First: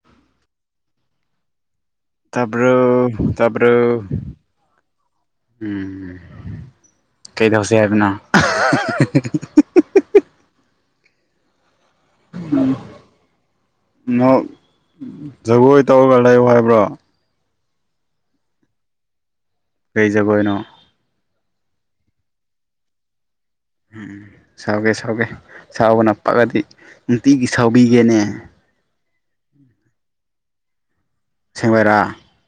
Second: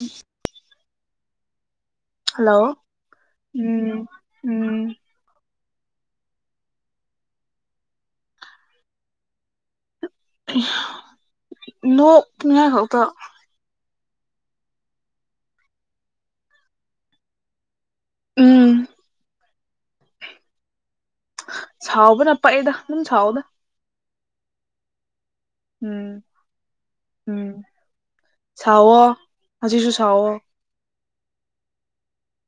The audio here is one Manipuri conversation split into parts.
ꯎꯝ [unintelligible] ꯍꯜꯂꯣ ꯇꯥꯕꯔꯣ ꯇꯥꯕꯔꯣ ꯎꯝ ꯎꯝ ꯎꯝ ꯀꯩꯗꯧꯁꯦ ꯍꯥꯏꯕꯅꯣ ꯅꯣꯛꯅꯤꯡꯉꯥꯏ ꯈꯛꯇ ꯅꯣꯛ ꯖꯒꯣꯏ ꯇꯧꯔꯒ ꯂꯩꯎ ꯍꯥꯏꯕ꯭ꯔꯣ ꯎꯝ ꯀꯩ ꯖꯒꯣꯏꯅꯣ ꯁꯥꯎꯕꯅ ꯄꯥꯛꯑꯦꯗ ꯁꯨꯝ ꯁꯥꯎꯑꯣꯗ ꯎꯝ ꯁꯥꯎꯒꯦ ꯁꯥꯎꯒꯦ ꯎꯝ ꯁꯥꯎꯕꯅ ꯄꯛꯑꯗꯤ ꯎꯝ ꯅꯨꯡꯇꯤꯒꯤ ꯁꯥꯎꯕꯤꯒꯦꯅꯦ ꯁꯥꯎꯋꯣ ꯍꯧꯖꯤꯁꯨ ꯁꯥꯎꯋꯣ ꯁꯦꯡꯃꯥꯏꯔꯥ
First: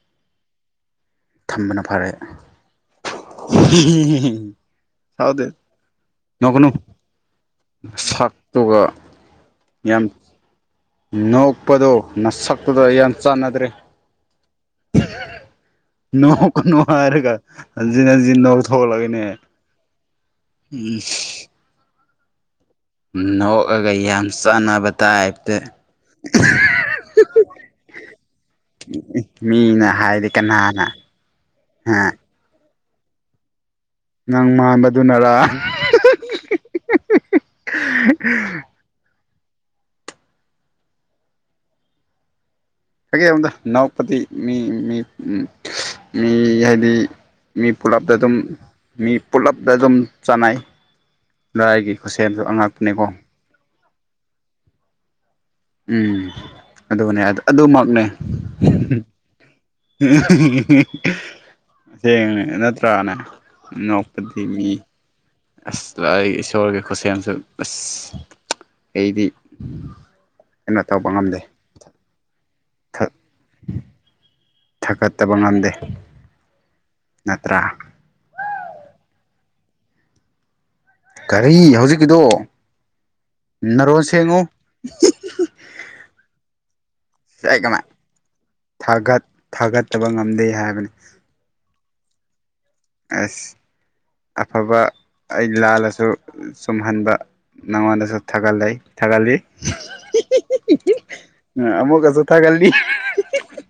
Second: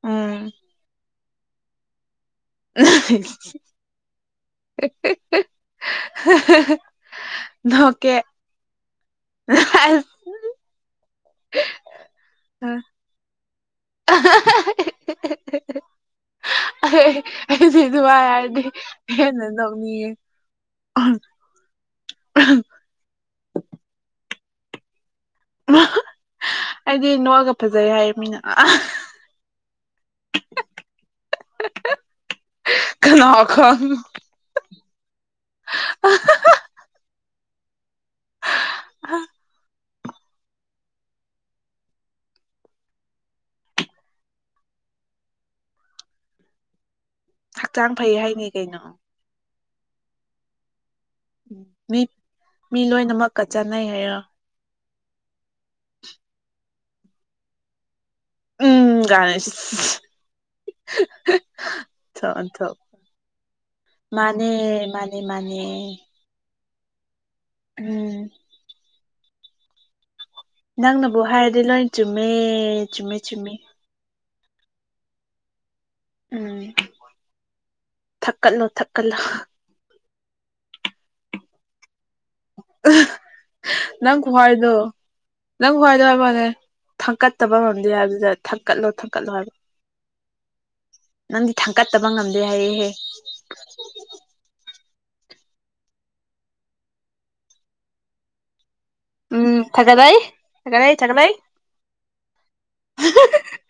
ꯎꯝ ꯊꯝꯕꯅ ꯐꯔꯦ ꯁꯥꯎꯗꯦ [unintelligible] ꯅꯣꯛꯀꯦ ꯑꯗꯨꯒ ꯌꯥꯝ ꯑꯁ ꯅꯣꯛꯄꯗꯣ ꯅꯁꯛꯇꯨꯒ ꯌꯥꯝ ꯆꯥꯟꯅꯗ꯭ꯔꯦ [unintelligible] ꯅꯣꯡ ꯀꯅꯨ ꯍꯥꯢꯔꯒ ꯑꯩꯗꯤ ꯍꯟꯖꯤꯟ ꯑꯗꯨꯃꯥꯏ ꯍꯟꯖꯤꯟ ꯅꯣ ꯍꯥꯏꯔꯗꯤ ꯊꯣꯛꯂꯛꯅꯦ ꯍꯦꯟꯅ ꯅꯣꯛꯅꯤꯡꯉꯦ ꯏꯁ ꯑꯍꯝ ꯅꯣꯛꯑꯒ ꯌꯥꯝ ꯆꯥꯟꯅꯕ ꯇꯥꯏ ꯇ [unintelligible] ꯃꯤꯅꯥ ꯑꯥ ꯎ ꯃꯤꯅ ꯍꯥꯏꯗꯤ ꯀꯅꯥꯅ ꯍꯥ ꯈꯅꯥꯎ ꯈꯥ ꯅꯪ ꯃꯥꯟꯕꯗꯨꯅꯔ [unintelligible] ꯑ [unintelligible] ꯀꯀꯩ ꯑꯝꯗ ꯅꯥꯎꯄꯗꯤ ꯃꯤ ꯃꯤ ꯃꯤ ꯍꯥꯏꯗꯤ ꯃꯤ ꯍꯛꯆꯥꯡ ꯄꯨꯜꯂꯞꯇ ꯐꯩ ꯑꯗꯨꯝ ꯍꯥꯏꯅꯤ ꯀꯩꯅꯣ ꯃꯤ ꯄꯨꯂꯞꯇ ꯑꯗꯨꯝ ꯆꯅꯩ ꯂꯥꯏꯒꯤ ꯈꯨꯠꯁꯦꯝꯁꯨ ꯑꯉꯛꯄꯅꯦꯀꯣ ꯀꯆꯥꯅꯩ ꯍꯥꯏꯔꯣ ꯎꯝ ꯑꯗꯨꯅꯦ ꯑꯗꯨꯃꯛꯅꯦ ꯒꯥꯏ ꯊꯣꯛ ꯊꯦꯡꯉꯦ ꯑꯣꯟꯊꯣꯛ ꯅꯠꯇ꯭ꯔꯅꯦ ꯅꯣꯛꯄꯗꯤ ꯃꯥꯅꯦ ꯃꯤ ꯃꯥꯅꯦ ꯃꯥꯅꯦ ꯑꯁ ꯂꯣꯏ ꯏꯁꯣꯔꯒꯤ ꯈꯨꯠꯁꯦꯝꯁꯨ ꯑꯁ ꯎꯝ ꯑꯩꯗꯤ ꯀꯩꯅꯣ ꯇꯧꯕ ꯅꯪꯅꯕꯨ ꯉꯝꯗꯦ ꯍꯥꯏꯔꯗꯤ ꯂꯣꯏꯟ ꯆꯨꯝꯃꯦ ꯆꯨꯝꯃꯦ ꯆꯨꯝꯃꯦ ꯊꯥꯒꯠꯇꯕ ꯉꯝꯗꯦ ꯎꯝ ꯅꯠꯇ꯭ꯔꯥ ꯊꯛꯀꯠꯂꯣ ꯊꯛꯀꯠꯂꯣ ꯀꯔꯤ ꯍꯧꯖꯤꯛꯀꯤꯗꯣ ꯅꯔꯣꯟ ꯅꯪ ꯁꯦꯡꯉꯨ ꯈꯨꯍꯥꯏꯗꯣ ꯅꯪ ꯈꯨꯍꯥꯏꯗꯣ ꯍꯥꯏꯕꯩ ꯋꯥꯅꯦ ꯊꯥꯡꯀꯠꯇꯕ ꯀꯃꯥꯏ ꯉꯝꯗꯦ ꯍꯥꯏꯕꯗꯨꯗ ꯊꯥꯡꯀꯠꯂꯣ ꯊꯥꯒꯠ ꯊꯥꯡꯀꯠꯂꯣ ꯍꯥꯏꯕ ꯊꯥꯒꯠꯇꯕ ꯉꯝꯗꯦ ꯍꯥꯏꯕꯅꯤ ꯅꯪꯗꯤ ꯊꯥꯡꯀꯠꯇꯕ ꯉꯝꯗꯦ ꯍꯥꯏꯔꯛꯑꯦꯍꯦ ꯑꯁ ꯑꯐꯕ ꯑꯩ ꯂꯥꯜꯂꯁꯨ ꯆꯨꯝꯍꯟꯕ ꯅꯪꯉꯣꯟꯗꯁꯨ ꯊꯥꯒꯠꯂꯩ ꯊꯥꯒꯂꯤ ꯎꯝ ꯊꯥꯒꯠꯂꯛꯏ ꯊꯥꯒꯠꯂꯛꯏ ꯊꯥꯒꯠꯂꯛꯏ ꯑꯃꯨꯛꯀꯁꯨ ꯊꯥꯒꯂꯤ [unintelligible]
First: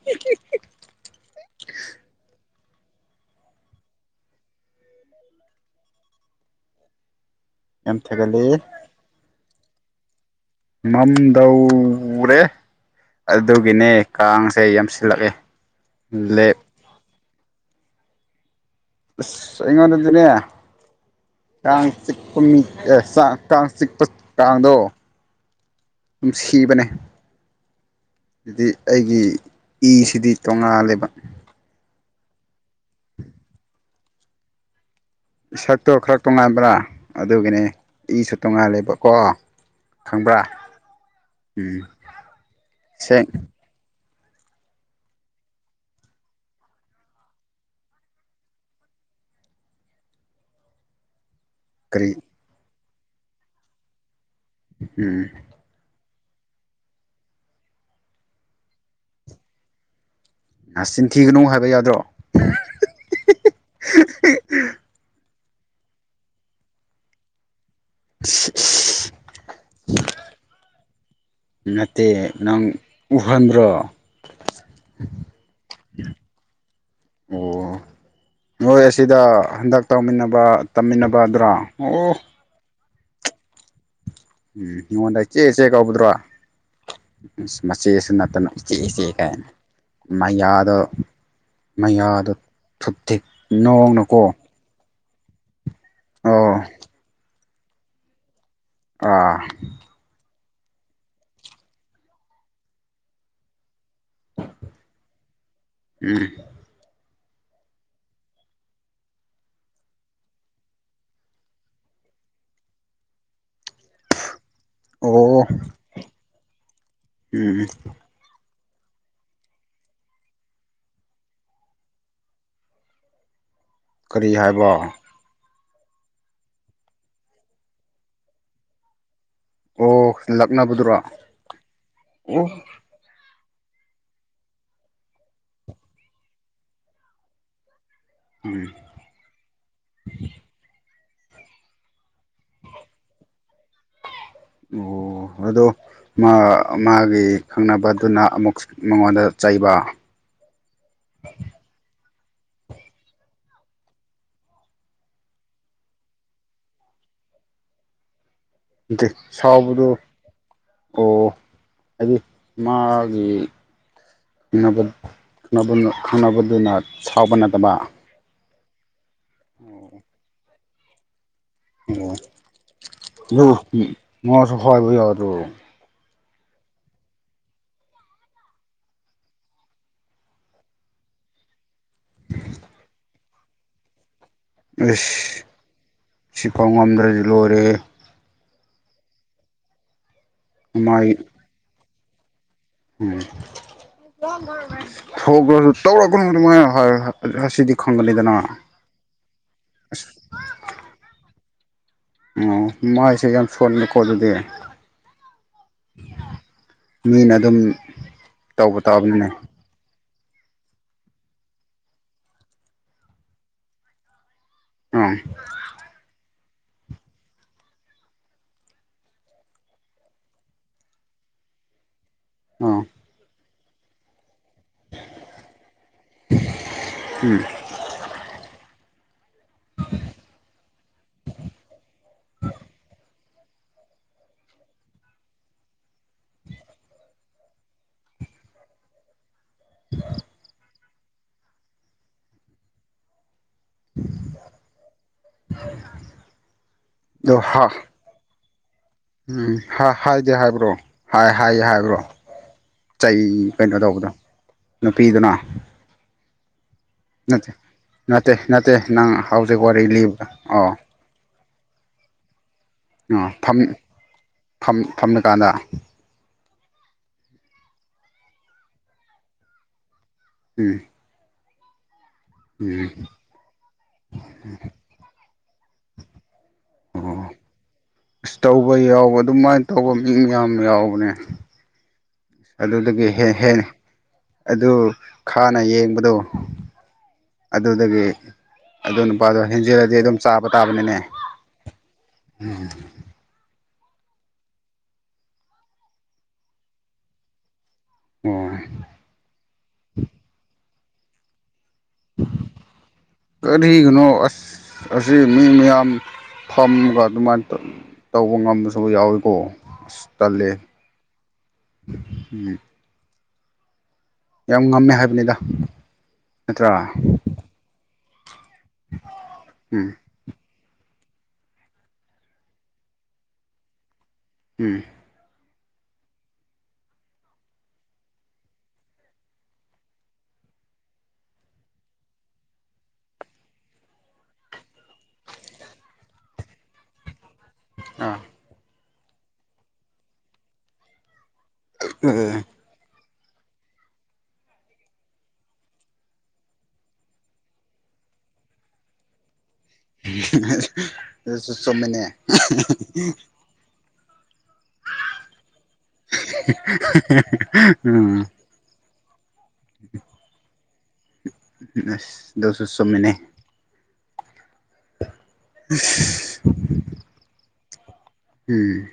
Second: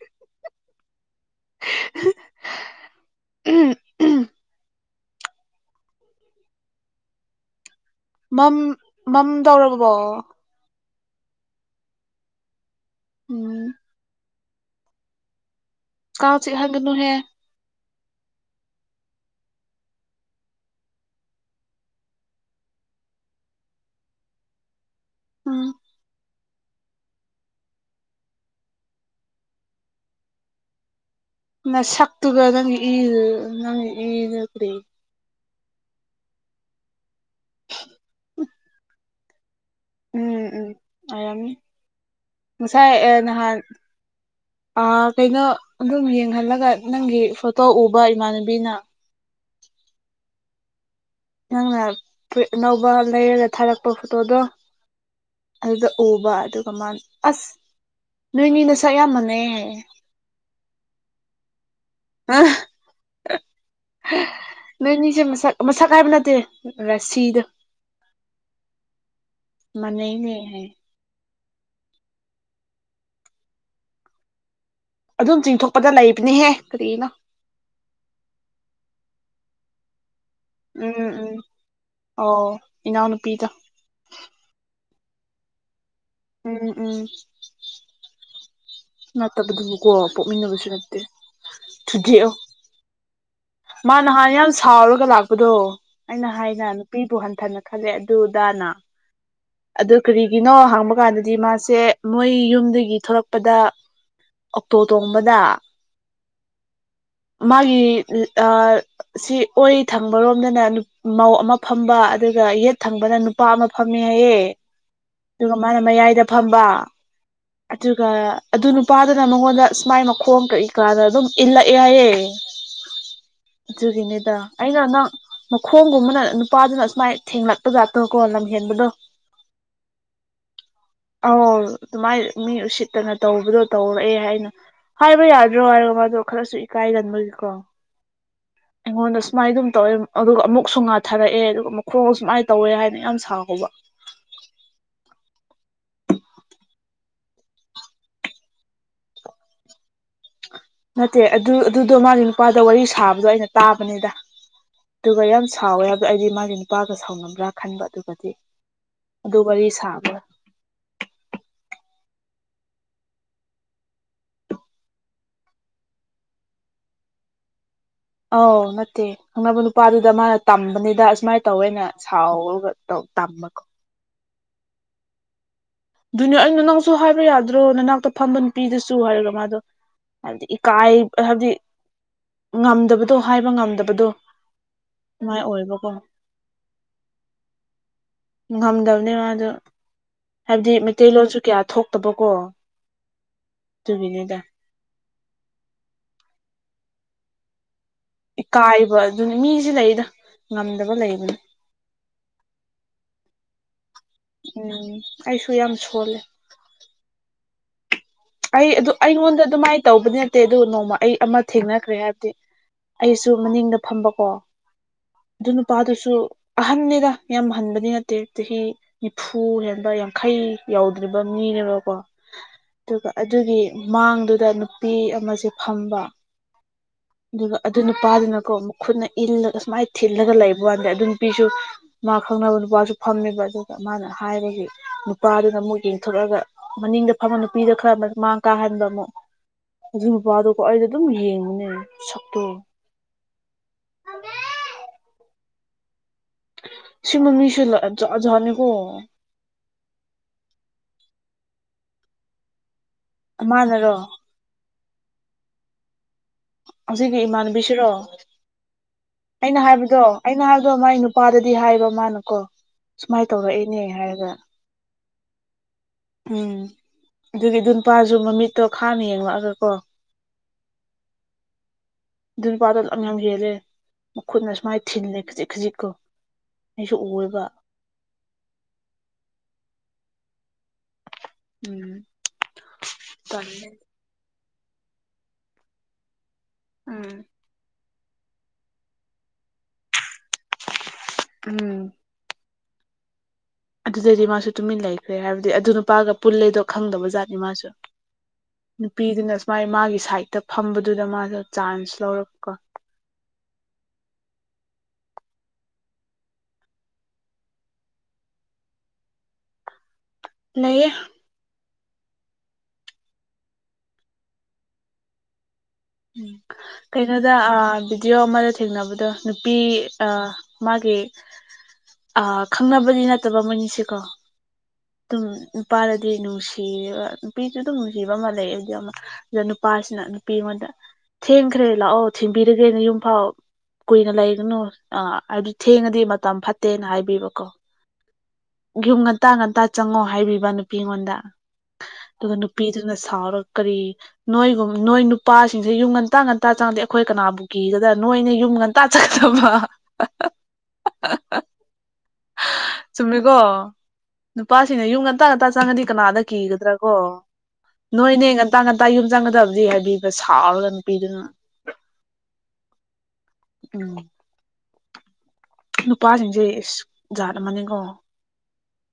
[unintelligible] ꯌꯥꯝ ꯊꯥꯒꯠꯂꯤ ꯃꯝ ꯃꯝꯗꯧꯔꯕꯣ ꯃꯝꯗꯧꯔꯦ ꯎꯝ ꯑꯗꯨꯒꯤꯅꯦ ꯀꯥꯡꯁꯦ ꯌꯥꯝꯁꯤꯜꯂꯛꯑꯦ ꯀꯥꯡ ꯂꯦꯞ ꯆꯤꯛꯍꯟꯒꯅꯨꯍꯦ ꯑꯁ ꯑꯩꯉꯣꯟꯗꯗꯤꯅꯦ ꯀꯥꯡ ꯆꯤꯛꯄ ꯃꯤ ꯑꯦ ꯆꯥꯡ ꯀꯥꯡ ꯆꯤꯛꯄ ꯀꯥꯡꯗꯣ ꯎꯝ ꯗꯨꯝ ꯁꯤꯕꯅꯦ ꯑꯗꯨꯗꯤ ꯑꯩꯒꯤ ꯏꯁꯤꯗꯤ ꯇꯣꯉꯥꯜꯂꯦꯕ ꯅꯥꯁꯛꯇꯨꯒ ꯅꯪꯒꯤ ꯏꯗꯨ ꯅꯪꯒꯤ ꯏꯗꯨ ꯀ꯭ꯔꯤ ꯏꯁꯛꯇꯣ ꯈꯔ ꯇꯣꯉꯥꯟꯕ꯭ꯔꯥ ꯑꯗꯨꯒꯤꯅꯦ ꯏꯁꯨ ꯇꯣꯡꯉꯥꯜꯂꯦꯕꯀꯣ ꯎꯝ ꯎꯝ ꯑꯣꯏꯃꯝꯅꯤ ꯉꯁꯥꯏ ꯑꯦ ꯁꯦꯡ ꯅꯍꯥꯟ ꯑ ꯀꯩꯅꯣ ꯑꯗꯨꯝ ꯌꯦꯡꯍꯜꯂꯒ ꯅꯪꯒꯤ ꯐꯣꯇꯣ ꯎꯕ ꯏꯃꯥꯟꯅꯕꯤꯅ ꯅꯪꯅ ꯀꯔꯤ ꯐꯨꯔꯤꯠ ꯑꯅꯧꯕ ꯂꯩꯔꯒ ꯊꯥꯔꯛꯄ ꯐꯣꯇꯣꯗꯣ ꯎꯝ ꯑꯗꯨꯗ ꯎꯕ ꯑꯗꯨꯒ ꯃꯥꯅ ꯑꯁ ꯅꯣꯏꯅꯤ ꯅꯁꯛ ꯌꯥꯝ ꯃꯟꯅꯩꯌꯦ ꯍꯥꯏꯌꯦ ꯅꯆꯤꯟ ꯊꯤꯒꯅꯨ ꯍꯥꯏꯕ ꯌꯥꯗ꯭ꯔꯣ [unintelligible] ꯅꯣꯏꯅꯤꯁꯦ ꯃꯁꯛ ꯃꯁꯛ ꯍꯥꯏꯕ ꯅꯠꯇꯦ ꯔꯥꯁꯤꯗꯨ [unintelligible] ꯃꯥꯟꯅꯩꯅꯦ ꯍꯥꯏ ꯅꯠꯇꯦ ꯅꯪ ꯎꯍꯟꯕ꯭ꯔꯣ ꯑꯗꯨꯝ ꯆꯤꯡꯊꯣꯛꯄꯗ ꯂꯩꯕꯅꯤꯍꯦ ꯀꯔꯤꯅꯣ ꯑꯣ ꯅꯣꯏ ꯑꯁꯤꯗ ꯍꯟꯗꯛ ꯇꯧꯃꯤꯟꯅꯕ ꯇꯝꯃꯤꯟꯅꯕ ꯑꯗꯨꯔ ꯑꯣ ꯏꯅꯥꯎ ꯅꯨꯄꯤꯗꯣ ꯎꯝ ꯏꯉꯣꯟꯗ ꯏꯆꯦ ꯏꯆꯦ ꯀꯧꯕꯗꯨꯔꯣ ꯎꯝ ꯎꯝ ꯏꯁ ꯃꯆꯦꯁꯨ ꯅꯠꯇꯅ ꯏꯆꯦ ꯏꯆꯦ ꯀꯥꯏꯅ ꯅꯠꯇꯕꯗꯨꯕꯨꯀꯣ ꯄꯣꯛꯃꯤꯟꯅꯕꯁꯨ ꯃꯌꯥꯗꯣ ꯅꯠꯇꯦ ꯊꯨꯗꯦꯛꯑꯣ ꯃꯌꯥꯗꯣ ꯐꯨꯞ ꯊꯤꯛ ꯃꯥ ꯅꯍꯥꯟ ꯌꯥꯝ ꯁꯥꯎꯔꯒ ꯂꯥꯛꯄꯗꯣ ꯑꯩꯅ ꯑꯣ ꯍꯥꯏꯅ ꯅꯨꯄꯤꯕꯨ ꯍꯟꯊꯅ ꯈꯜꯂꯦ ꯑꯗꯨꯗꯥꯅ ꯑꯥ ꯑꯗꯨ ꯀꯔꯤ ꯅꯣ ꯍꯥꯡꯕ ꯀꯥꯟꯗꯗꯤ ꯃꯥꯁꯦ ꯃꯣꯏ ꯌꯨꯝꯗꯒꯤ ꯊꯣꯂꯛꯄꯗ ꯑꯣꯛꯇꯣ ꯇꯣꯡꯕꯗ [unintelligible] ꯃꯥꯒꯤ ꯑ ꯁꯤ ꯑꯣꯏ ꯊꯪꯕꯔꯣꯝꯗꯅ ꯃꯧ ꯑꯃ ꯐꯝꯕ ꯑꯗꯨꯒ ꯌꯦꯠ ꯊꯪꯕꯅ ꯅꯨ ꯅꯨꯄꯥ ꯑꯃ ꯐꯪꯃꯤ ꯍꯥꯏꯌꯦ ꯑꯣ ꯑꯗꯨꯒ ꯃꯥꯅ ꯃꯌꯥꯏꯗ ꯐꯝꯕ ꯎꯝ ꯑꯗꯨꯒ ꯑꯗꯨ ꯅꯨꯄꯥꯗꯨꯅ ꯃꯉꯣꯟꯗ ꯁꯨꯃꯥꯏꯅ ꯃꯈꯣꯡ ꯀꯛꯏ ꯀꯥꯟꯗ ꯑꯗꯨꯝ ꯏꯜꯂꯛꯑꯦ ꯍꯥꯏꯌꯦ ꯀꯔꯤ ꯆꯨꯒꯤꯅꯤꯗ ꯑꯩꯅ ꯍꯥꯏꯕ ꯅ ꯃꯈꯣꯡꯒꯨꯝꯕꯅ ꯅꯨꯄꯥꯗꯨꯅ ꯁꯨꯃꯥꯏꯅ ꯊꯦꯡꯂꯛꯄꯖꯥꯠꯇꯣꯀꯣ ꯂꯝꯍꯦꯟꯕꯗꯣ ꯑꯣ ꯂꯛꯅꯕꯗꯨꯔꯣ ꯑꯧ ꯇꯨꯃꯥꯏ ꯑꯣ ꯁꯤꯠꯇꯅ ꯇꯧꯕꯗꯣ ꯇꯧꯔꯛꯑꯦ ꯍꯥꯏꯅ ꯍꯥꯏꯕ ꯌꯥꯗ꯭ꯔꯣ ꯍꯥꯏꯔꯣ ꯃꯥꯗꯣ ꯈꯔꯁꯨ ꯏꯀꯥꯏꯒꯟꯕꯒꯤꯀꯣ [unintelligible] ꯑꯩꯉꯣꯟꯗ ꯁꯨꯃꯥꯏꯅ ꯑꯗꯨꯝ ꯇꯧꯋꯦ ꯑꯗꯨꯒ ꯑꯃꯨꯛꯁꯨ ꯉꯥꯊꯔꯛꯑꯦ ꯑꯗꯨꯒ ꯃꯈꯣꯡ ꯁꯨꯃꯥꯏꯅ ꯇꯧꯋꯦ ꯍꯥꯏꯅ ꯌꯥꯝ ꯁꯥꯎꯍꯧꯕ ꯑꯣ ꯑꯗꯣ ꯃꯥ ꯃꯥꯒꯤ ꯈꯪꯅꯕꯗꯨꯅ ꯑꯃꯨꯛ ꯃꯉꯣꯟꯗ ꯆꯩꯕ ꯅꯠꯇꯦ ꯑꯗꯨ ꯑꯗꯨꯗꯣ ꯃꯥꯒꯤ ꯅꯨꯄꯥꯗ ꯋꯥꯔꯤ ꯁꯥꯕꯗꯣ ꯑꯩꯅ ꯇꯥꯕꯅꯤꯗ ꯑꯗꯨꯒ ꯌꯥꯝ ꯁꯥꯎꯋꯦ ꯍꯥꯏꯕꯗꯣ ꯑꯩꯗꯤ ꯃꯥꯒꯤ ꯅꯨꯄꯥꯒ ꯁꯥꯎꯅꯕ꯭ꯔꯥ ꯈꯟꯕ ꯑꯗꯨꯒꯗꯤ ꯅꯠꯇꯦ ꯑꯗꯨ ꯋꯥꯔꯤ ꯁꯥꯎꯕꯗꯣ ꯁꯥꯕ ꯑꯣ ꯍꯥꯏꯗꯤ ꯃꯥꯒꯤ ꯅꯕ ꯈꯪꯅꯕ ꯈꯪꯅꯕꯗꯨꯅ ꯁꯥꯎꯕ ꯅꯠꯇꯕ ꯑꯧ ꯅꯠꯇꯦ ꯈꯪꯅꯕ ꯅꯨꯄꯥꯗꯨꯗ ꯃꯥꯅ ꯇꯝꯕꯅꯤꯗ ꯑꯁꯨꯃꯥꯏꯅ ꯇꯧꯋꯏꯅ ꯑꯣ ꯁꯥꯎꯔꯒ ꯇꯧ ꯑꯗꯨ ꯇꯛꯄꯀꯣ ꯇꯝ ꯃꯥꯁꯨ ꯍꯥꯢꯕ ꯌꯥꯗ꯭ꯔꯣ ꯑꯗꯨꯏꯅꯦ ꯑꯩꯅ ꯅꯪꯁꯨ ꯍꯥꯏꯕ ꯌꯥꯗ꯭ꯔꯣ ꯅꯅꯥꯛꯇ ꯐꯝꯕꯅ ꯄꯤꯗꯁꯨ ꯍꯥꯏꯔꯒ ꯃꯥꯗꯣ ꯍꯥꯏꯕꯗꯤ ꯏꯀꯥꯏ ꯍꯥꯏꯕꯗꯤ ꯉꯝꯗꯕꯗꯣ ꯍꯥꯏꯕ ꯉꯝꯗꯕꯗꯣ ꯑꯦꯁ ꯑꯗꯨꯃꯥꯏꯅ ꯑꯣꯏꯕꯀꯣ ꯁꯤꯐꯥꯎ ꯉꯝꯗ꯭ꯔꯗꯤ ꯂꯣꯏꯔꯦꯍꯦ ꯉꯝꯗꯕꯅꯦꯕ ꯃꯥꯗꯣ ꯍꯥꯏꯕꯗꯤ ꯃꯥꯏ ꯃꯩꯇꯩꯂꯣꯟꯁꯨ ꯀꯌꯥ ꯊꯣꯛꯇꯕꯀꯣ ꯎꯝ ꯑꯗꯨꯒꯤꯅꯤꯗ [unintelligible] ꯍꯧꯕꯗ ꯇꯧꯔꯛꯀꯅꯨ ꯗꯨꯃꯥꯏꯄ ꯍꯥꯢꯔ ꯑꯁꯤꯗꯤ ꯈꯪꯒꯅꯤꯗꯅ ꯏꯀꯥꯏꯕ ꯑꯗꯨꯅꯤ ꯃꯤꯁꯦ ꯂꯩꯌꯦꯗ ꯉꯝꯗꯕ ꯂꯩꯕꯅꯤ ꯑꯣ ꯃꯥꯏꯁꯦ ꯌꯥꯝ ꯁꯣꯟꯕꯀꯣ ꯑꯗꯨꯗꯤ ꯎꯝ ꯑꯩꯁꯨ ꯌꯥꯝ ꯁꯣꯜꯂꯦ ꯃꯤꯅ ꯑꯗꯨꯝ ꯑꯩ ꯇꯧꯕ ꯑꯗꯨ ꯇꯥꯕꯅꯤꯅꯦ ꯑꯩꯉꯣꯟꯗ ꯑꯗꯨꯃꯥꯏꯅ ꯇꯧꯕꯅꯤꯅ ꯅꯠꯇꯦ ꯑꯗꯨ ꯅꯣꯡꯃ ꯑꯩ ꯑꯃ ꯊꯦꯡꯅꯈ꯭ꯔꯦ ꯍꯥꯏꯕꯗꯤ ꯑꯩꯁꯨ ꯃꯅꯤꯡꯗ ꯐꯝꯕꯀꯣ ꯑꯥ ꯑꯗꯨ ꯅꯨꯄꯥꯗꯨꯁꯨ ꯑꯍꯟꯅꯤꯅ ꯌꯥꯝ ꯍꯟꯕꯗꯤ ꯅꯠꯇꯦ ꯆꯍꯤ ꯅꯤꯐꯨ ꯍꯦꯟꯕ ꯌꯥꯡꯈꯩ ꯌꯥꯎꯗ꯭ꯔꯤꯕ ꯃꯤꯅꯦꯕꯀꯣ ꯑ ꯑꯗꯨꯒ ꯑꯗꯨꯒꯤ ꯃꯥꯡꯗꯨꯗ ꯅꯨꯄꯤ ꯑꯃꯁꯦ ꯐꯝꯕ ꯎꯝ ꯑꯗꯨꯒ ꯑꯗꯨ ꯅꯨꯄꯥꯗꯨꯅꯀꯣ ꯈꯨꯠꯅ ꯏꯜꯂꯒ ꯁꯨꯃꯥꯏꯅ ꯊꯤꯜꯂꯒ ꯂꯩꯕ ꯋꯥꯥꯟꯗꯦ ꯑꯗꯨ ꯅꯨꯄꯤꯁꯨ ꯃꯥ ꯈꯪꯅꯕ ꯅꯨꯄꯥꯁꯨ ꯐꯝꯃꯦꯕ ꯑꯗꯨ ꯃꯥꯅ ꯍꯥꯏꯕꯒꯤ ꯅꯨꯄꯥꯗꯨꯅ ꯑꯃꯨꯛ ꯌꯦꯡꯊꯣꯔꯛꯑꯒ ꯃꯅꯤꯡꯗ ꯐꯝꯃ ꯅꯨ ꯅꯨꯄꯤꯗ ꯈꯔ ꯃꯥꯡ ꯀꯥꯍꯟꯕ ꯑꯃꯨꯛ ꯍꯧꯖꯤ ꯃꯄꯥꯥꯗꯣꯀꯣ ꯑꯩꯗ ꯑꯗꯨꯝ ꯌꯦꯡꯕꯅꯦ ꯁꯛꯇꯣ [inaudible] [unintelligible] ꯑꯗꯣ ꯍꯥ ꯖꯥꯖꯅꯦ ꯀꯣ ꯎꯝ ꯍꯥ ꯍꯥꯏꯗꯦ ꯍꯥꯏꯕ꯭ꯔꯣ ꯍꯥꯏ ꯍꯥꯏꯌꯦ ꯍꯥꯏꯕ꯭ꯔꯣ ꯆꯩ ꯀꯩꯅꯣ ꯃꯥꯅꯔꯣ ꯇꯧꯕꯗꯣ ꯅꯨꯄꯤꯗꯨꯅ ꯑꯁꯤꯒꯤ ꯅꯠꯇꯦ ꯏꯃꯥꯟꯕꯤ ꯁꯤꯔꯣ [unintelligible] ꯑꯩꯅ ꯍꯥꯏꯕꯗꯣ ꯂꯤꯕꯗꯣ ꯑꯩ ꯑꯣ ꯃꯥꯢꯗꯣ ꯃꯥꯥꯏ ꯅꯨꯄꯥꯗꯗꯤ ꯍꯥꯏꯕ ꯃꯥꯅꯀꯣ ꯁꯨꯃꯥꯏꯅ ꯇꯧꯔꯛꯏꯅꯦ ꯍꯥꯏꯔꯒ ꯊꯝ ꯊꯝꯂ ꯀꯥꯟꯗ ꯎꯝ ꯑꯗꯨꯒꯤ ꯑꯗꯨ ꯅꯨꯄꯥꯁꯨ ꯃꯃꯤꯠꯇꯣ ꯈꯥꯡꯅ ꯌꯦꯡꯂꯛꯑꯒꯀꯣ ꯎꯝ ꯑꯗꯨ ꯅꯨꯄꯥꯗꯣ ꯎꯝ ꯂꯝ ꯌꯥꯝ ꯍꯦꯜꯂꯦ ꯃꯈꯨꯠꯅ ꯁꯨꯃꯥꯏꯅ ꯊꯤꯜꯂꯦ ꯈꯖꯤꯛ ꯈꯖꯤꯛꯀꯣ ꯑꯩꯁꯨ ꯑꯣ ꯎꯔꯕ ꯑꯁ ꯇꯧꯕ ꯌꯥꯎꯕ ꯑꯗꯨꯃꯥꯏꯅ ꯇꯧꯕ ꯃꯤ ꯌꯥꯝ ꯌꯥꯎꯕꯅꯦ ꯎꯝ ꯑꯗꯨꯗꯒꯤ ꯍꯦ ꯍꯦꯟ ꯇꯜꯂꯦ ꯑꯗꯨ ꯈꯥꯟꯅ ꯌꯦꯡꯕꯗꯣ ꯎꯝ ꯑꯗꯨꯗꯒꯤ ꯑꯗꯨ ꯅꯨꯄꯥꯗꯣ ꯍꯦꯟꯖꯤꯜꯂꯗꯤ ꯑꯗꯨꯝ ꯆꯥꯕ ꯇꯥꯕꯅꯤꯅꯦ ꯎꯝ [inaudible] ꯑꯗꯨꯗꯗꯤ ꯃꯥꯁꯨ ꯇꯨꯃꯤꯟ ꯂꯩꯈ꯭ꯔꯦ ꯍꯥꯏꯕꯗꯤ ꯑꯗꯨ ꯅꯨꯄꯥꯒ ꯄꯨꯜꯂꯦꯗꯣ ꯈꯪꯗꯕꯖꯥꯠꯅꯤ ꯃꯥꯁꯨ ꯑꯣ ꯅꯨꯄꯤꯗꯨꯅ ꯁꯨꯃꯥꯏ ꯃꯥꯒꯤ ꯁꯥꯏꯗꯠꯇ ꯐꯝꯕꯗꯨꯗ ꯃꯥꯁꯨ ꯆꯥꯟꯁ ꯂꯧꯔꯛꯀ ꯀꯔꯤꯒꯅꯣ ꯑꯁ ꯑꯁꯤ ꯃꯤ ꯃꯌꯥꯝ ꯐꯝꯒ ꯑꯗꯨꯃꯥꯏꯅ ꯇꯧꯕ ꯉꯝꯕꯁꯨ ꯌꯥꯎꯋꯤꯀꯣ ꯑꯁ ꯇꯜꯂꯦ ꯂꯩꯌꯦ ꯎꯝ ꯌꯥꯝ ꯉꯝꯃꯦ ꯍꯥꯏꯕꯅꯤꯗ ꯅꯠꯇ꯭ꯔꯥ ꯀꯩꯅꯣꯗ ꯑꯥ ꯕꯤꯗꯤꯑꯣ ꯑꯃꯗ ꯊꯦꯡꯅꯕꯗꯣ ꯅꯨꯄꯤ ꯎꯝ ꯑꯥ ꯃꯥꯒꯤ ꯑꯥ ꯈꯪꯅꯕꯗꯤ ꯅꯠꯇꯕ ꯃꯣꯏꯅꯤꯁꯤꯀꯣ ꯎꯝ ꯑꯗꯨꯝ ꯅꯨꯄꯥꯗꯗꯤ ꯅꯨꯡꯁꯤ ꯅꯨꯄꯤꯁꯨ ꯑꯗꯨꯝ ꯅꯨꯡꯁꯤꯕ ꯑꯃ ꯂꯩ ꯑꯗꯨ ꯑꯃ ꯑꯗꯨꯗ ꯅꯨꯄꯥꯁꯤꯅ ꯅꯨꯄꯤ ꯑꯩꯉꯣꯟꯗ ꯊꯦꯡꯈ꯭ꯔꯦ ꯂꯥꯛꯑꯣ ꯊꯤꯟꯕꯤꯔꯒꯦ ꯅꯥꯌꯨꯝꯐꯥꯎ ꯀꯨꯏꯅ ꯂꯩꯒꯅꯨ ꯑꯥ ꯍꯥꯏꯕꯗꯤ ꯊꯦꯡꯉꯗꯤ ꯃꯇꯝ ꯐꯠꯇꯦꯅ ꯍꯥꯏꯕꯤꯕꯀꯣ ꯑꯥ ꯌꯨꯝ ꯉꯟꯇꯥ ꯉꯟꯇꯥ ꯆꯪꯉꯣ ꯍꯥꯏꯕꯤꯕ ꯅꯨꯄꯤ ꯑꯩꯉꯣꯟꯗ ꯑꯗꯨꯒ ꯄꯤꯗꯨꯅ ꯁꯥꯎꯔꯒ ꯀꯔꯤ ꯅꯣꯏꯒꯨꯝ ꯅꯣꯏ ꯅꯨꯄꯥꯁꯤꯡꯁꯦ ꯌꯨꯝ ꯉꯟꯇꯥ ꯉꯟꯇꯥ ꯆꯪꯉꯗꯦ ꯑꯩꯈꯣꯏ ꯀꯅꯥꯕꯨ ꯀꯤꯒꯗꯥ ꯅꯣꯏꯅ ꯌꯨꯝ ꯇꯥ [unintelligible] [unintelligible] ꯆꯨꯃꯦꯅꯦ ꯀꯣ ꯅꯨꯄꯥꯁꯤꯡꯅ ꯌꯨꯝ ꯉꯟꯇꯥ ꯉꯇꯥ ꯆꯪꯉꯗꯤ ꯀꯅꯥꯗ ꯀꯤꯒꯗ꯭ꯔ ꯀꯣ ꯎꯝ ꯅꯣꯏꯅꯦ ꯉꯟ ꯉꯇꯥ ꯉꯟꯇꯥ ꯌꯨꯝ ꯆꯪꯒꯗꯕꯗꯤ ꯍꯥꯏꯕꯤꯕ ꯁꯥꯎꯔꯒ ꯅꯨꯄꯤꯗꯨꯅ [unintelligible] ꯗꯣꯁꯨ ꯆꯨꯝꯃꯦꯅꯦ [inaudible] ꯅꯨꯄꯥꯁꯤꯡꯁꯦ ꯏꯁ ꯖꯥꯠ ꯑꯃꯅꯤꯀꯣ ꯎꯝ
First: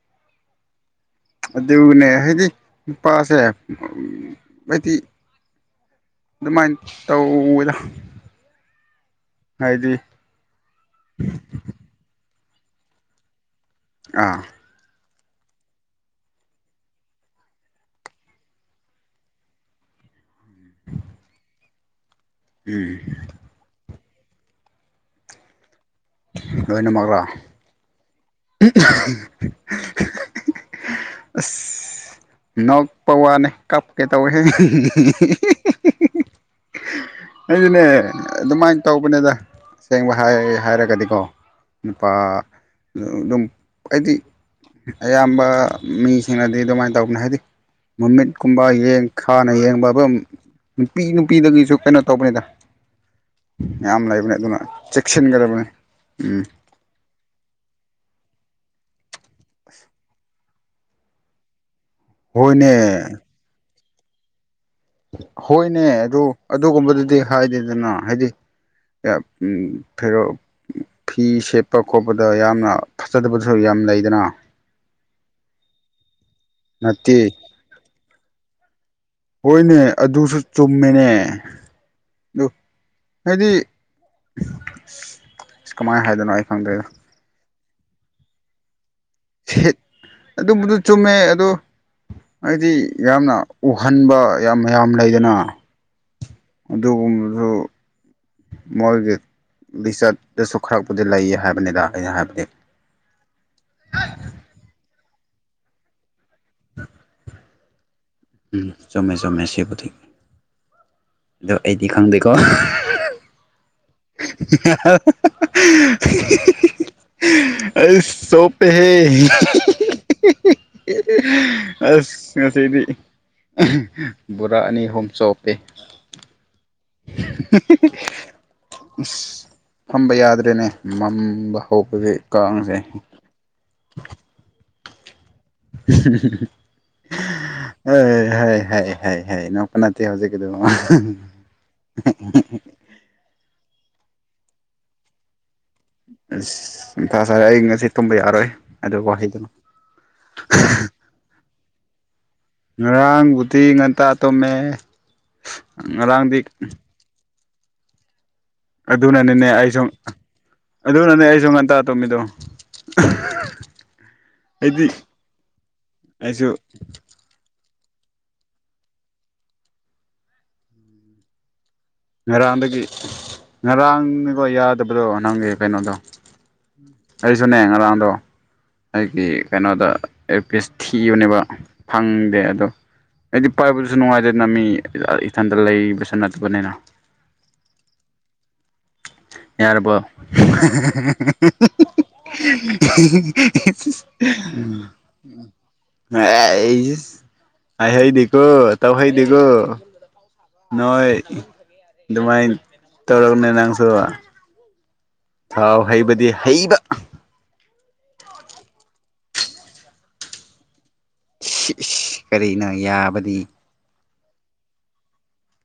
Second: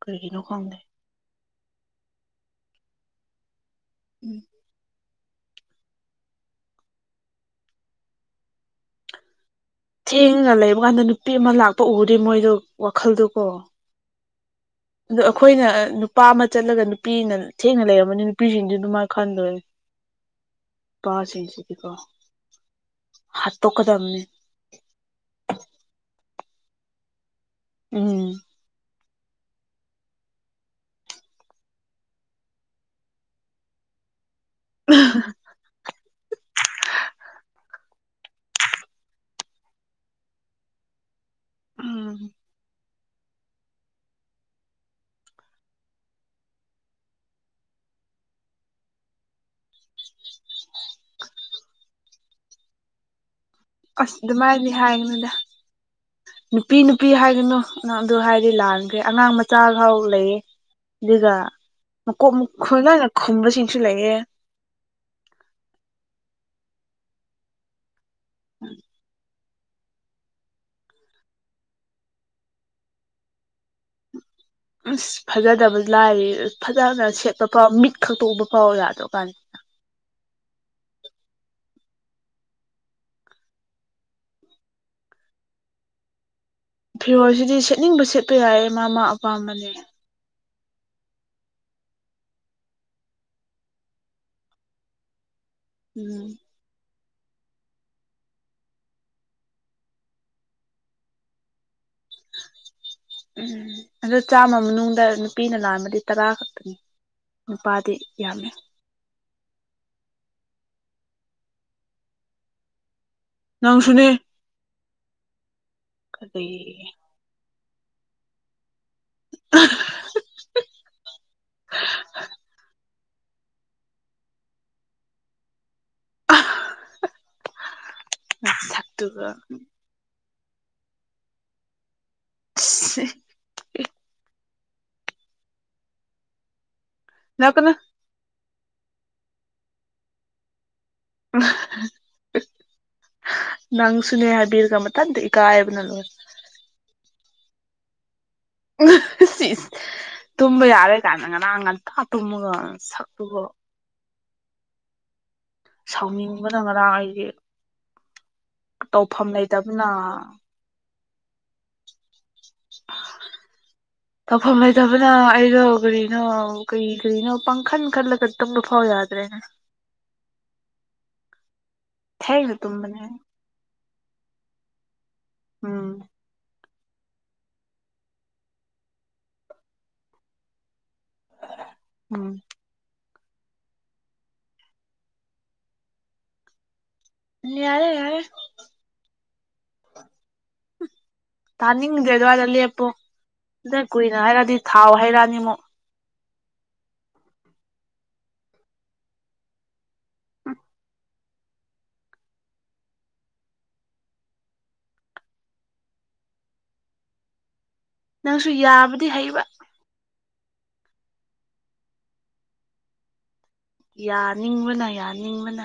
ꯀꯩꯒꯤꯅꯣ ꯈꯪꯗꯦ ꯑꯗꯨꯅꯦ ꯍꯥꯏꯗꯤ ꯅꯨꯄꯥꯁꯦ ꯎꯝ ꯍꯥꯏꯗꯤ ꯑꯗꯨꯃꯥꯏꯅ ꯇꯧꯋꯤꯗ ꯍꯥꯏꯗꯤ ꯊꯦꯡꯉꯒ ꯂꯩꯕ ꯀꯥꯟꯗ ꯅꯨꯄꯤ ꯑꯃ ꯂꯥꯛꯄ ꯎꯗꯔꯤ ꯃꯣꯏꯗꯣ ꯋꯥꯈꯜꯗꯨꯀꯣ ꯑꯥ ꯑꯗꯣ ꯑꯩꯈꯣꯏꯅ ꯅꯨꯄꯥ ꯑꯃ ꯆꯠꯂꯒ ꯅꯨꯄꯤꯅ ꯊꯦꯡꯅ ꯂꯩꯔꯝꯃꯗꯤ ꯅꯨꯄꯤꯁꯤꯡꯗꯤ ꯑꯗꯨꯃꯅꯥ ꯈꯟꯗꯣꯏꯅꯤ ꯅꯨꯄꯥꯁꯤꯡꯁꯤꯗꯤꯀꫭ ꯎꯝ ꯍꯥꯠꯇꯣꯛ ꯀꯥꯗꯝꯅꯤ ꯂꯣꯏꯅꯃꯛꯂꯥ ꯎꯝ ꯎ [unintelligible] ꯑꯁ ꯅꫭꯛꯄꯋꯥꯅꯤ ꯀꯞꯀꯦ ꯇꯧꯋꯤꯍ‌ꯦ ꯑꯗꯨꯅ‌ꯦ ꯑꯦ ꯑꯗꯨꯃꯥꯏꯅ ꯇꯧꯕꯅꯦꯗ ꯑꯁꯦꯡꯕ ꯍꯥꯏ ꯍꯥꯏꯔꯒꯗꯤꯀꯣ ꯅꯨꯄꯥ ꯎꯝ ꯑꯗꯨꯝ ꯍꯥꯏꯗꯤ ꯑꯌꯥꯝꯕ ꯃꯤꯁꯤꯡꯅꯗꯤ ꯑꯗꯨꯃꯥꯏꯅ ꯇꯧꯕꯅꯦ ꯍꯥꯏꯗꯤ ꯃꯃꯤꯠꯀꯨꯝꯕ ꯌꯦꯡ ꯈꯥꯅ ꯌꯦꯡꯕ ꯕꯨꯝ ꯅꯨꯄꯤ ꯅꯨꯄꯤꯗꯒꯤꯁꯨ ꯀꯩꯅꯣ ꯇꯧꯕꯅꯤꯗ ꯌꯥꯝ ꯑꯁ ꯂꯩꯕꯅꯦ ꯑꯗꯨꯅ ꯑꯗꯨꯃꯥꯏꯅꯅꯤ ꯍꯥꯏꯅꯨꯗ ꯆꯦꯛꯁꯤꯟꯒꯗꯕꯅꯤ ꯎꯝ ꯅꯨꯄꯤ ꯅꯨꯄꯤ ꯍꯥꯏꯒꯅꯨ ꯅꯪ ꯑꯗꯨ ꯍꯥꯏꯔꯗꯤ ꯂꯥꯟꯈ꯭ꯔꯦ ꯑꯉꯥꯡ ꯃꯆꯥꯐꯥꯎ ꯂꯩꯌꯦ ꯑꯗꯨꯒ ꯃꯀꯣꯛ ꯍꯣꯏꯅꯦ ꯈꯣꯏ ꯂꯥꯏꯅ ꯈꯨꯝꯕꯁꯤꯡꯁꯨ ꯂꯩꯌꯦ ꯍꯣꯏꯅꯦ ꯑꯗꯨ ꯑꯗꯨꯒꯨꯝꯕꯗꯨꯗꯤ ꯍꯥꯏꯗꯦꯗꯅ ꯍꯥꯏꯗꯤ ꯎꯝ ꯐꯦꯔꯣ ꯐꯤ ꯁꯦꯠꯄꯥ ꯈꯣꯠꯄꯗ ꯌꯥꯝꯅ ꯐꯖꯗꯕꯁꯨ ꯌꯥꯝ ꯂꯩꯗꯅ ꯑꯁ ꯐꯖꯗꯕꯗꯤ ꯂꯥꯏꯔꯤ ꯐꯖꯅ ꯅꯠꯇꯦ ꯁꯦꯠꯄꯥ ꯐꯥꯎ ꯃꯤꯠ ꯈꯛꯇꯥ ꯎꯕ ꯌꯥꯗꯔꯕ ꯀꯥꯟ ꯍꯣꯏꯅꯦ ꯑꯗꯨꯁꯨ ꯆꯨꯝꯃꯤꯅꯦ ꯑꯗꯨ ꯍꯥꯏꯗꯤ ꯏꯁ ꯀꯃꯥꯏꯅ ꯍꯥꯏꯗꯅꯣ ꯑꯩ ꯈꯪꯗꯔ꯭ꯦꯗꯥ꯫ ꯐꯤꯔꯣꯜꯁꯤꯗꯤ ꯁꯦꯠꯅꯤꯡꯕ ꯁꯦꯠꯄ ꯌꯥꯏꯌꯦ ꯃꯥ ꯃꯥ ꯑꯄꯥꯝꯕꯅꯦ ꯁꯤꯠ ꯑꯗꯨꯝꯕꯗꯨ ꯆꯨꯝꯃꯦ ꯑꯗꯣ ꯑꯩꯗꯤ ꯌꯥꯝꯅ ꯎꯍꯟꯕ ꯌꯥꯝ ꯃꯌꯥꯝ ꯂꯩꯗꯅ ꯎꯝ ꯑꯗꯨꯒꯨꯝꯕꯗꫭ ꯃꯣꯏꯒꯤ ꯂꯤꯆꯠꯇꯁꯨ ꯈꯔꯛꯄꯨꯗꯤ ꯂꯩꯌꯦ ꯍꯥꯏꯕꯅꯤꯗ ꯑꯩꯅ ꯍꯥꯏꯕꯗꯤ ꯎꯝ ꯑꯗꯨꯗ ꯆꯥꯝꯃ ꯃꯅꯨꯡꯗ ꯅꯨꯄꯤꯅ ꯂꯥꯟꯃꯗꯤ ꯇꯔꯥ ꯈꯛꯇꯅꯤ ꯅꯨꯄꯥꯗꯤ ꯌꯥꯝꯃꯦ ꯎꯝ ꯆꯝꯃꯦ ꯆꯝꯃꯦ ꯁꯤꯕꯨꯗꯤ ꯑꯗꯣ ꯑꯩꯗꯤ ꯈꯪꯗꯦꯀꯣ ꯅꯪꯁꯨꯨꯅꯦ ꯀꯔꯤ ꯑꯁ ꯁꯣ ꯑꯁ ꯉꯁꯤꯗꯤ ꯕꯣꯔꯥ ꯑꯅꯤ ꯑꯍꯨꯝ ꯆꯣꯞꯄꯦ [unintelligible] ꯅꯁꯛꯇꯨꯒꯥ ꯐꯝꯕ ꯌꯥꯗ꯭ꯔꯦꯅꯦ ꯃꯝꯕ ꯍꯧꯕꯒꯤ ꯀꯥꯡꯖꯦ ꯅꯣꯛꯀꯅꯨ ꯍꯣꯏ ꯍꯥꯏ ꯍꯥꯏ ꯍꯥꯏ ꯍꯥꯏ ꯅꯣꯛꯄ ꯅꯠꯇꯦ ꯍꯧꯖꯤꯛꯀꯤꯗꯣ ꯅꯪ ꯁꯨꯅꯦ ꯍꯥꯏꯕꯤꯔꯒ ꯃꯊꯟꯇꯥ ꯏꯀꯥꯏꯕꯅ ꯂꯣꯏꯔꯦ ꯑꯁ ꯃꯊꯥ ꯁꯥꯔꯦ ꯑꯩ ꯉꯁꯤ ꯇꯨꯝꯕ ꯌꯥꯔꯣꯏ ꯑꯗꯨ ꯁꯤ ꯋꯥꯍꯩꯗꯨꯅ ꯏꯁ ꯇꯨꯝꯕ ꯌꯥꯔꯣꯏ ꯀꯥꯟꯅ ꯉꯔꯥꯡ ꯉꯟꯊꯥ ꯇꯨꯝꯃꯒ ꯁꯛꯇꯨꯒ ꯉꯔꯥꯡꯕꯨꯗꯤ ꯉꯟꯇꯥ ꯇꯣꯝꯃꯦ ꯁꯥꯎꯅꯤꯡꯕꯅ ꯉꯔꯥꯡ ꯑꯩꯗꯤ ꯇꯧꯐꯝ ꯑꯗꯨꯅꯅꯤꯅꯦ ꯑꯩꯁꯨ ꯂꯩꯇꯕꯅ ꯑꯗꯨꯅꯅꯦ ꯑꯩꯁꯨ ꯉꯟꯇꯥ ꯇꯨꯝꯃꯤꯗꯣ [inaudible] ꯇꯧꯐꯝ ꯑꯩꯗꯤ ꯂꯩꯇꯕꯅ ꯑꯩꯗꯣ ꯀꯔꯤꯅꯣ ꯑꯩꯁꯨ ꯀꯩ ꯀꯔꯤꯅꯣ ꯄꯥꯡꯈꯟ ꯈꯜꯂꯒ ꯇꯝꯕꯐꯥꯎ ꯌꯥꯗ꯭ꯔꯦꯅꯦ ꯉꯔꯥꯡꯗꯒꯤ ꯉꯔꯥꯡꯅꯤꯒꯣ ꯌꯥꯗꯕꯗꯣ ꯅꯪꯒꯤ ꯀꯩꯅꯣꯗꯣ ꯎꯝ ꯑꯩꯁꯨꯅꯦ ꯉꯔꯥꯡꯗꯣ ꯑꯩꯒꯤ ꯀꯥꯅꯣꯗ ꯑꯦꯌꯥꯔꯄꯤꯁ ꯊꯤꯕꯅꯦꯕ ꯎꯝ ꯐꯪꯗꯦ ꯑꯗꯣ ꯑꯩꯗꯤ ꯄꯥꯏꯕꯗꯨꯁꯨ ꯅꯨꯡꯉꯥꯏꯗꯅ ꯃꯤ ꯏꯊꯟꯇꯥ ꯂꯩꯕꯁꯨ ꯅꯠꯇꯥꯕꯅꯤꯅ ꯂꯤꯌꯥꯔꯦ ꯌꯥꯔꯦ ꯌꯥꯔꯕꯣ ꯇꯥꯅꯤꯡꯗꯦ ꯑꯗꯨꯋꯥꯏꯗ ꯂꯦꯞꯄꯨ ꯗꯥ ꯀꯨꯏꯅ ꯍꯥꯏꯔꯗꯤ ꯊꯥꯎ ꯍꯩꯔꯛꯑꯅꯤ ꯑꯃꯨꯛ [unintelligible] ꯍꯥꯏꯍꯩꯗꯤꯀꯣ ꯇꯧꯍꯩꯗꯤꯀꯣ ꯅꯣꯏ ꯑꯗꯨꯃꯥꯏꯟ ꯇꯧꯔꯒꯅꯦ ꯅꯪꯁꯨ ꯊꯥꯎ ꯍꯩꯕꯗꯤ ꯍꯩꯕ ꯅꯪꯁꯨ ꯌꯥꯕꯗꯤ ꯍꯩꯕ ꯁꯤꯏꯁ ꯀꯔꯤꯅꯣ ꯌꯥꯕꯗꯤ ꯌꯥꯅꯤꯡꯕꯅ ꯌꯥꯅꯤꯡꯕꯅ